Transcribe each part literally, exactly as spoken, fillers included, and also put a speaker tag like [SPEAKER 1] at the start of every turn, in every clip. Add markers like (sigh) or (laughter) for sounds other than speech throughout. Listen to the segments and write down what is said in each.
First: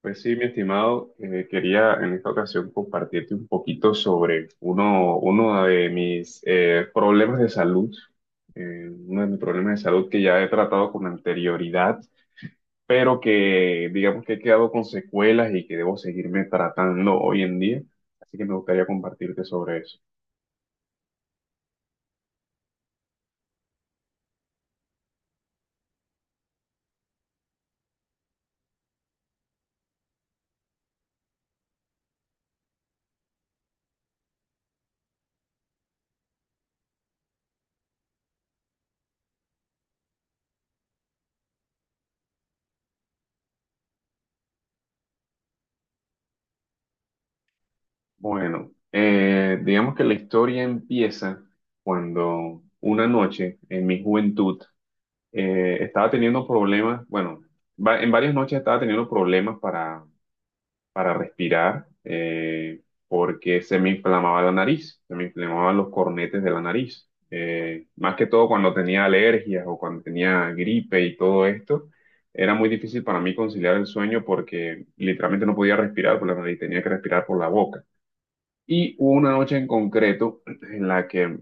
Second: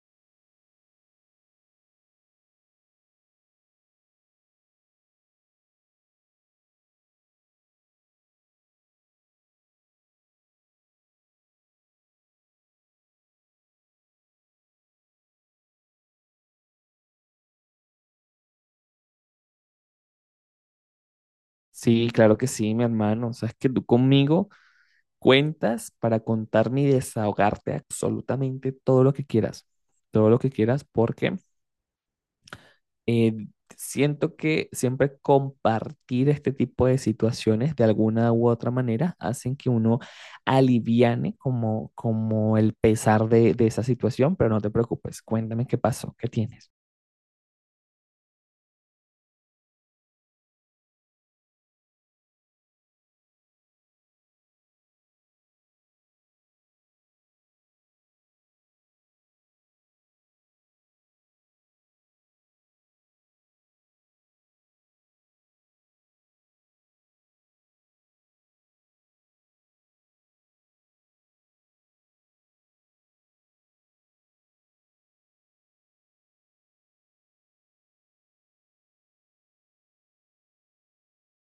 [SPEAKER 1] Pues sí, mi estimado, eh, quería en esta ocasión compartirte un poquito sobre uno, uno de mis eh, problemas de salud, eh, uno de mis problemas de salud que ya he tratado con anterioridad, pero que digamos que he quedado con secuelas y que debo seguirme tratando hoy en día, así que me gustaría compartirte sobre eso.
[SPEAKER 2] Sí, claro que sí, mi hermano. Sabes que tú conmigo cuentas para contarme y desahogarte absolutamente todo lo que quieras. Todo lo que quieras porque eh, siento que siempre compartir este tipo de situaciones de alguna u otra manera hacen que uno aliviane como, como el pesar de, de esa situación, pero no te preocupes, cuéntame qué pasó, qué tienes.
[SPEAKER 1] Bueno, eh, digamos que la historia empieza cuando una noche en mi juventud, eh, estaba teniendo problemas, bueno, va- en varias noches estaba teniendo problemas para, para respirar eh, porque se me inflamaba la nariz, se me inflamaban los cornetes de la nariz. Eh, más que todo cuando tenía alergias o cuando tenía gripe y todo esto, era muy difícil para mí conciliar el sueño porque literalmente no podía respirar por la nariz, tenía que respirar por la boca. Y hubo una noche en concreto (clears throat) en la que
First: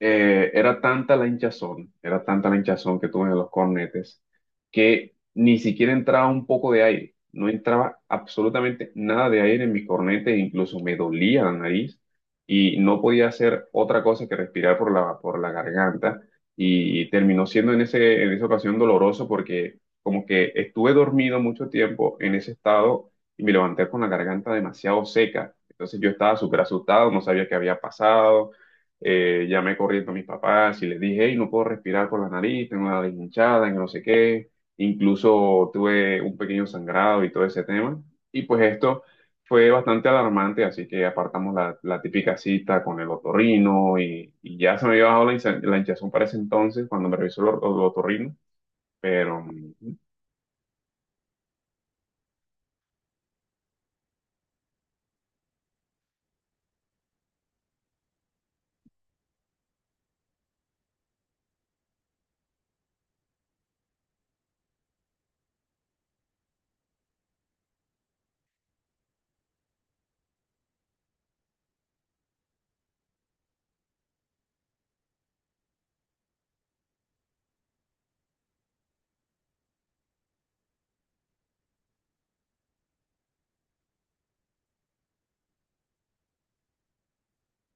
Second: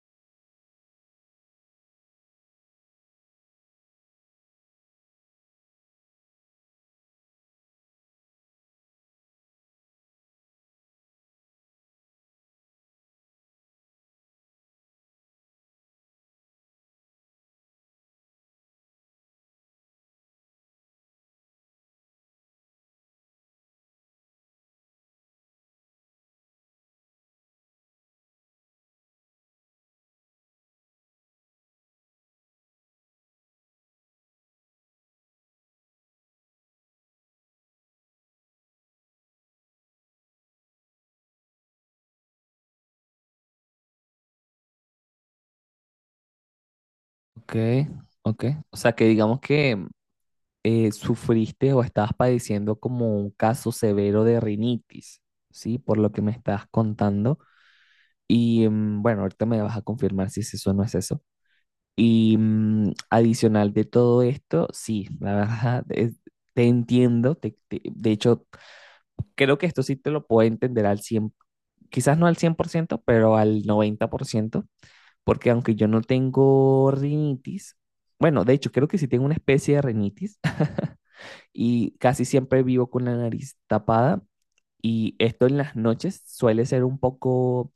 [SPEAKER 1] eh, era tanta la hinchazón, era tanta la hinchazón que tuve en los cornetes, que ni siquiera entraba un poco de aire, no entraba absolutamente nada de aire en mi cornete, incluso me dolía la nariz y no podía hacer otra cosa que respirar por la, por la garganta y terminó siendo en ese, en esa ocasión doloroso porque como que estuve dormido mucho tiempo en ese estado y me levanté con la garganta demasiado seca. Entonces yo estaba súper asustado, no sabía qué había pasado. Eh, llamé corriendo a mis papás y les dije, hey, no puedo respirar por la nariz, tengo la nariz hinchada, no sé qué. Incluso tuve un pequeño sangrado y todo ese tema. Y pues esto fue bastante alarmante, así que apartamos la, la típica cita con el otorrino y, y ya se me había bajado la, hincha- la hinchazón para ese entonces cuando me revisó el,
[SPEAKER 2] Ok,
[SPEAKER 1] or- el otorrino,
[SPEAKER 2] ok. O sea que digamos
[SPEAKER 1] pero...
[SPEAKER 2] que
[SPEAKER 1] mm,
[SPEAKER 2] eh, sufriste o estabas padeciendo como un caso severo de rinitis, ¿sí? Por lo que me estás contando. Y mm, bueno, ahorita me vas a confirmar si es eso o no es eso. Y mm, adicional de todo esto, sí, la verdad, es- te entiendo. Te- te- de hecho, creo que esto sí te lo puedo entender al cien, quizás no al cien por ciento, pero al noventa por ciento porque aunque yo no tengo rinitis, bueno, de hecho, creo que sí tengo una especie de rinitis y casi siempre vivo con la nariz tapada y esto en las noches suele ser un poco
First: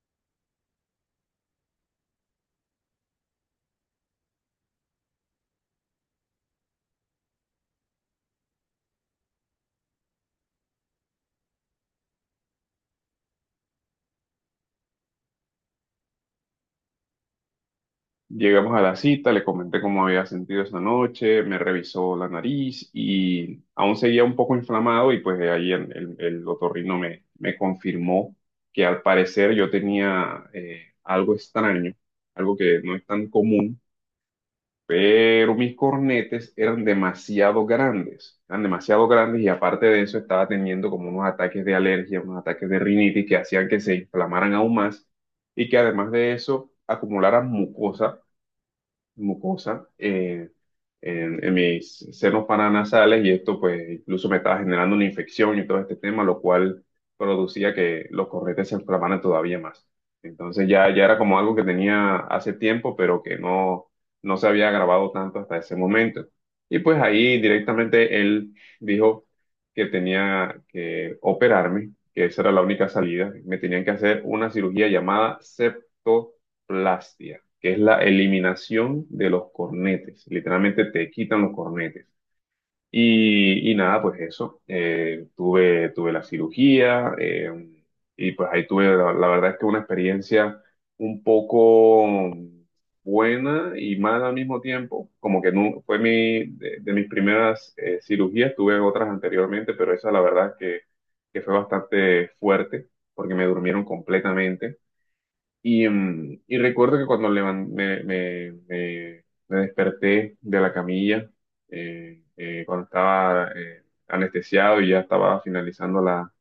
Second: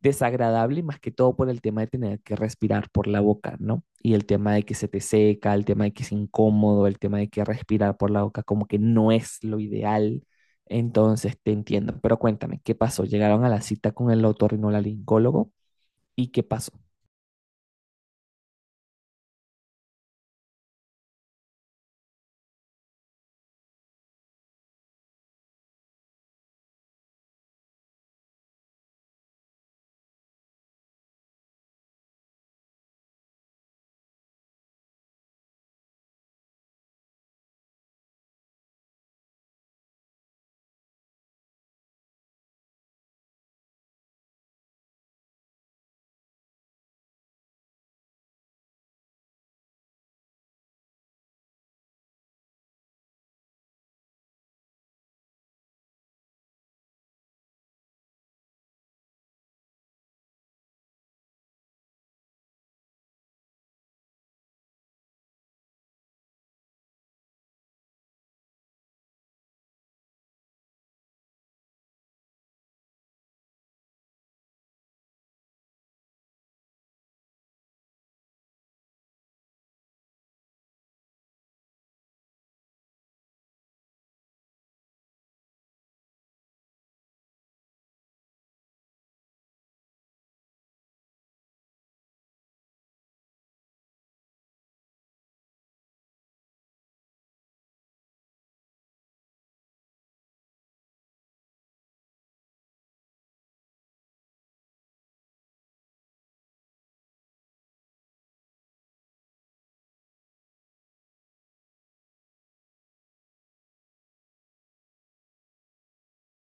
[SPEAKER 2] desagradable, más que todo por el tema de tener que respirar por la boca, ¿no? Y el tema de que se te seca, el tema de que es incómodo, el tema de que respirar por la boca como que no es lo ideal. Entonces te entiendo, pero cuéntame, ¿qué pasó? Llegaron a la cita con el otorrinolaringólogo y ¿qué pasó?
[SPEAKER 1] llegamos a la cita, le comenté cómo había sentido esa noche, me revisó la nariz y aún seguía un poco inflamado y pues de ahí el, el, el otorrino me, me confirmó que al parecer yo tenía eh, algo extraño, algo que no es tan común, pero mis cornetes eran demasiado grandes, eran demasiado grandes y aparte de eso estaba teniendo como unos ataques de alergia, unos ataques de rinitis que hacían que se inflamaran aún más y que además de eso acumularan mucosa mucosa eh, en, en mis senos paranasales y esto pues incluso me estaba generando una infección y todo este tema, lo cual producía que los corretes se inflamaran todavía más. Entonces ya, ya era como algo que tenía hace tiempo, pero que no, no se había agravado tanto hasta ese momento. Y pues ahí directamente él dijo que tenía que operarme, que esa era la única salida. Me tenían que hacer una cirugía llamada septoplastia que es la eliminación de los cornetes. Literalmente te quitan los cornetes. Y, y nada, pues eso. Eh, tuve, tuve la cirugía eh, y pues ahí tuve, la, la verdad es que una experiencia un poco buena y mala al mismo tiempo. Como que no, fue mi, de, de mis primeras eh, cirugías, tuve otras anteriormente, pero esa la verdad es que, que fue bastante fuerte porque me durmieron completamente. Y, mm, y recuerdo que cuando levan- me, me- me- me desperté de la camilla, eh, eh, cuando estaba eh, anestesiado y ya estaba finalizando la,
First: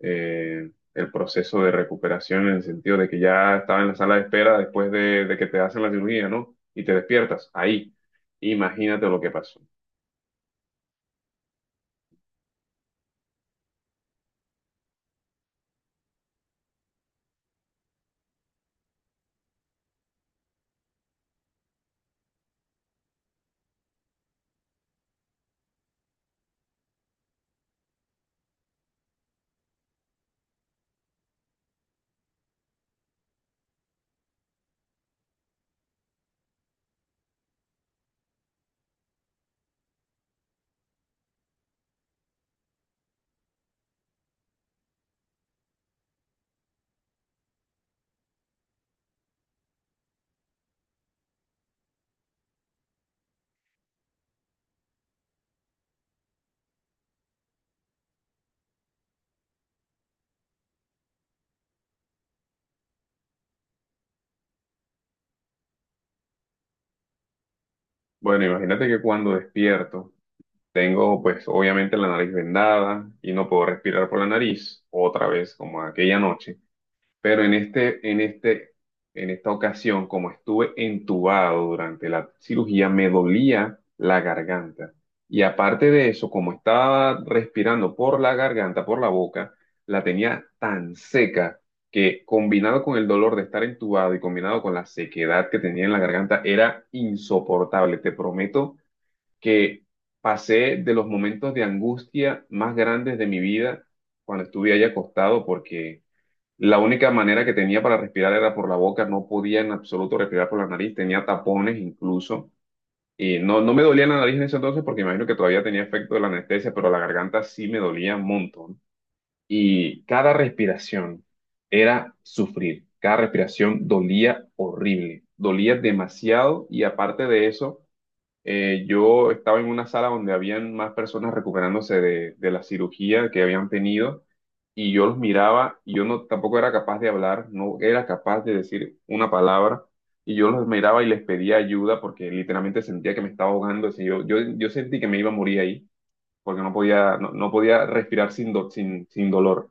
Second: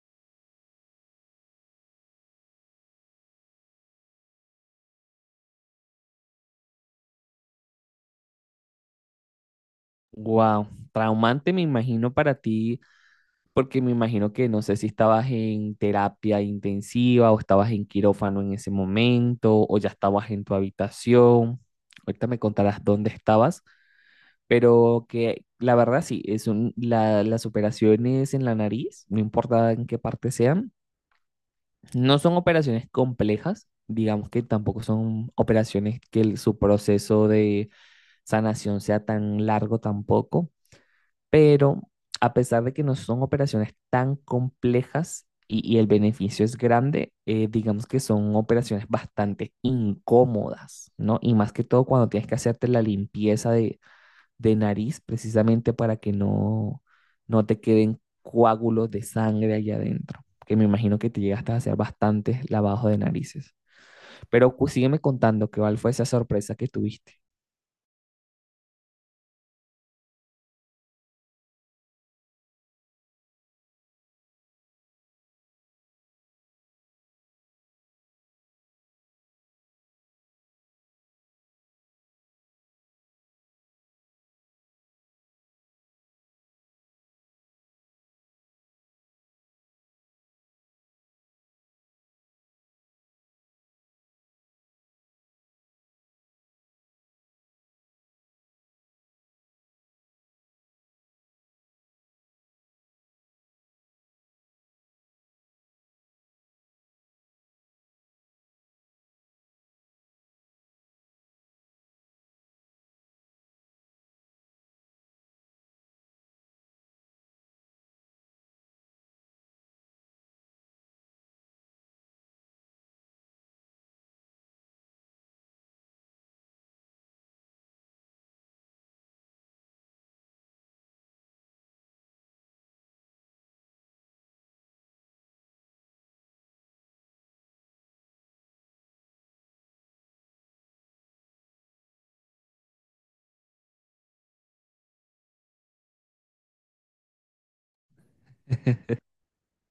[SPEAKER 1] eh, el proceso de recuperación en el sentido de que ya estaba en la sala de espera después de, de que te hacen la cirugía, ¿no? Y te despiertas ahí. Imagínate lo que pasó.
[SPEAKER 2] Wow, traumante me imagino para ti. Porque me imagino que no sé si estabas en terapia intensiva o estabas en quirófano en ese momento o ya estabas en tu habitación. Ahorita me contarás dónde estabas, pero que la verdad sí, es un- la- las operaciones en la nariz, no importa en qué parte sean, no son operaciones complejas, digamos que tampoco son operaciones que el- su proceso de sanación sea tan largo tampoco, pero a pesar de que no son operaciones tan complejas y, y el beneficio es grande, eh, digamos que son operaciones bastante incómodas, ¿no? Y más que todo cuando tienes que hacerte la limpieza de, de nariz precisamente para que no, no te queden coágulos de sangre allá adentro, que me imagino que te llegaste a hacer bastantes lavados de narices. Pero cu- sígueme contando qué cuál fue esa sorpresa que tuviste.
[SPEAKER 1] Bueno, imagínate que cuando despierto tengo pues obviamente la nariz vendada y no puedo respirar por la nariz otra vez como aquella noche. Pero en este, en este, en esta ocasión, como estuve entubado durante la cirugía, me dolía la garganta. Y aparte de eso, como estaba respirando por la garganta, por la boca, la tenía tan seca que combinado con el dolor de estar entubado y combinado con la sequedad que tenía en la garganta, era insoportable. Te prometo que pasé de los momentos de angustia más grandes de mi vida cuando estuve ahí acostado porque la única manera que tenía para respirar era por la boca, no podía en absoluto respirar por la nariz, tenía tapones incluso. Y no, no me dolía la nariz en ese entonces porque imagino que todavía tenía efecto de la anestesia, pero la garganta sí me dolía un montón. Y cada respiración era sufrir, cada respiración dolía horrible, dolía demasiado y aparte de eso eh, yo estaba en una sala donde habían más personas recuperándose de, de la cirugía que habían tenido y yo los miraba y yo no tampoco era capaz de hablar, no era capaz de decir una palabra y yo los miraba y les pedía ayuda porque literalmente sentía que me estaba ahogando, o sea, yo, yo, yo sentí que me iba a morir ahí porque no podía, no, no podía respirar sin, do- sin, sin dolor.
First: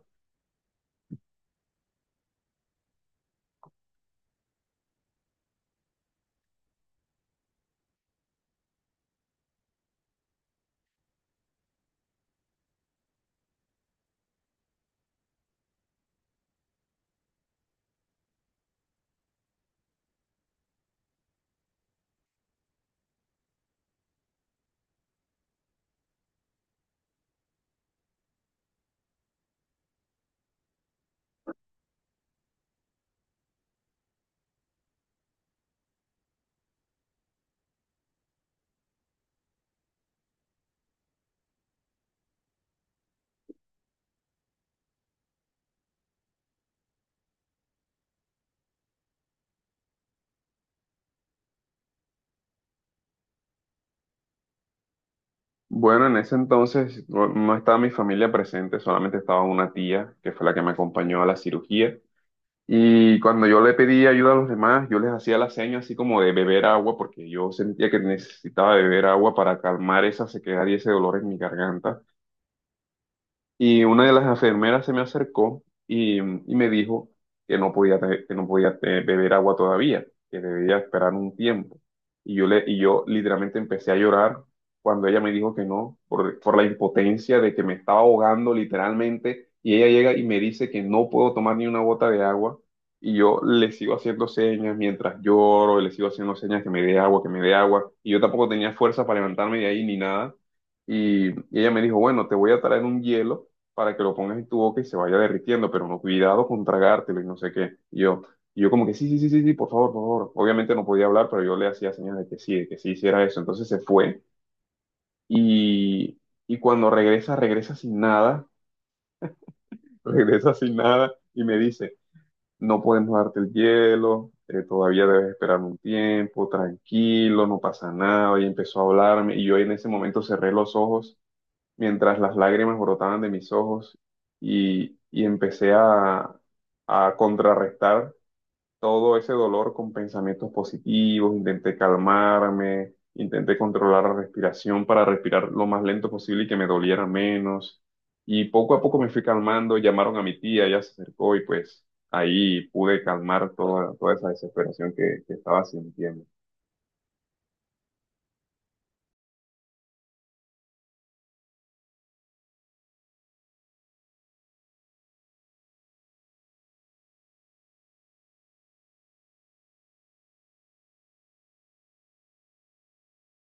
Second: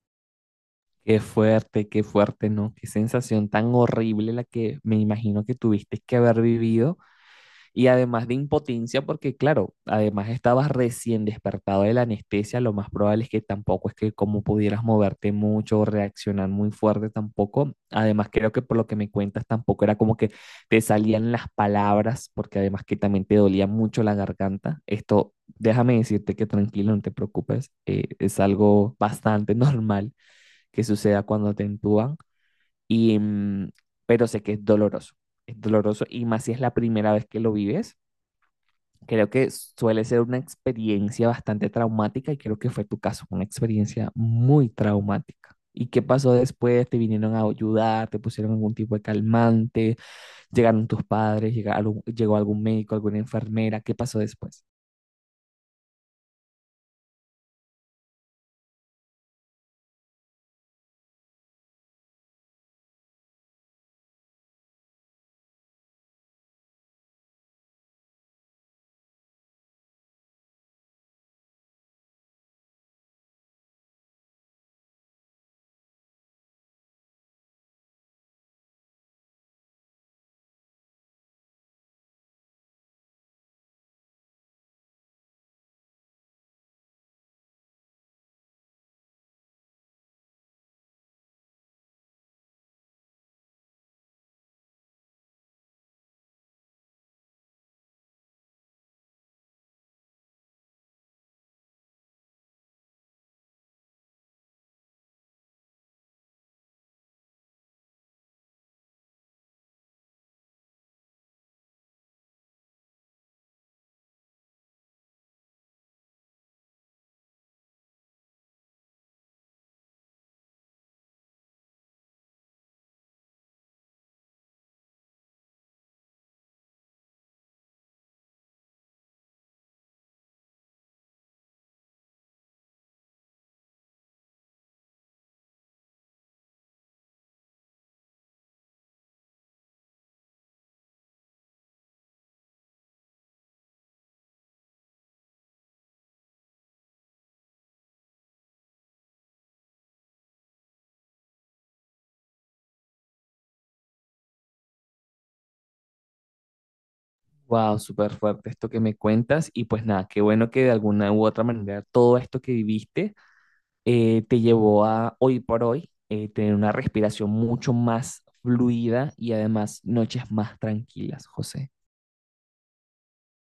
[SPEAKER 2] Qué fuerte, qué fuerte, ¿no? Qué sensación tan horrible la que me imagino que tuviste que haber vivido y además de impotencia, porque claro, además estabas recién despertado de la anestesia, lo más probable es que tampoco es que como pudieras moverte mucho o reaccionar muy fuerte tampoco. Además creo que por lo que me cuentas tampoco era como que te salían las palabras, porque además que también te dolía mucho la garganta. Esto, déjame decirte que tranquilo, no te preocupes, eh, es algo bastante (laughs) normal que suceda cuando te entúan, y, mm, pero sé que es doloroso, es doloroso y más si es la primera vez que lo vives, creo que suele ser una experiencia bastante traumática y creo que fue tu caso, una experiencia muy traumática. ¿Y qué pasó después? ¿Te vinieron a ayudar? ¿Te pusieron algún tipo de calmante? ¿Llegaron tus padres? ¿Llegaron, llegó algún médico, alguna enfermera? ¿Qué pasó después?
[SPEAKER 1] Bueno, en ese entonces no no estaba mi familia presente, solamente estaba una tía que fue la que me acompañó a la cirugía. Y cuando yo le pedí ayuda a los demás, yo les hacía la seña así como de beber agua, porque yo sentía que necesitaba beber agua para calmar esa sequedad y ese dolor en mi garganta. Y una de las enfermeras se me acercó y, y me dijo que no podía, te- que no podía eh, beber agua todavía, que debía esperar un tiempo. Y yo, le, y yo literalmente empecé a llorar cuando ella me dijo que no, por, por la impotencia de que me estaba ahogando literalmente. Y ella llega y me dice que no puedo tomar ni una gota de agua. Y yo le sigo haciendo señas mientras lloro, le sigo haciendo señas que me dé agua, que me dé agua. Y yo tampoco tenía fuerza para levantarme de ahí ni nada. Y, y ella me dijo, bueno, te voy a traer un hielo para que lo pongas en tu boca y se vaya derritiendo, pero no, cuidado con tragártelo y no sé qué. Y yo, y yo como que sí, sí, sí, sí, sí, por favor, por favor. Obviamente no podía hablar, pero yo le hacía señas de que sí, de que sí hiciera eso. Entonces se fue y, y cuando regresa, regresa sin nada, (laughs) regresa sin nada y me dice, no podemos darte el hielo, eh, todavía debes esperar un tiempo, tranquilo, no pasa nada. Y empezó a hablarme y yo en ese momento cerré los ojos mientras las lágrimas brotaban de mis ojos y, y empecé a, a contrarrestar todo ese dolor con pensamientos positivos, intenté calmarme, intenté controlar la respiración para respirar lo más lento posible y que me doliera menos. Y poco a poco me fui calmando, llamaron a mi tía, ella se acercó y pues ahí pude calmar toda, toda esa desesperación que que estaba sintiendo.
[SPEAKER 2] Wow, súper fuerte esto que me cuentas. Y pues nada, qué bueno que de alguna u otra manera todo esto que viviste, eh, te llevó a hoy por hoy, eh, tener una respiración mucho más fluida y además noches más tranquilas, José.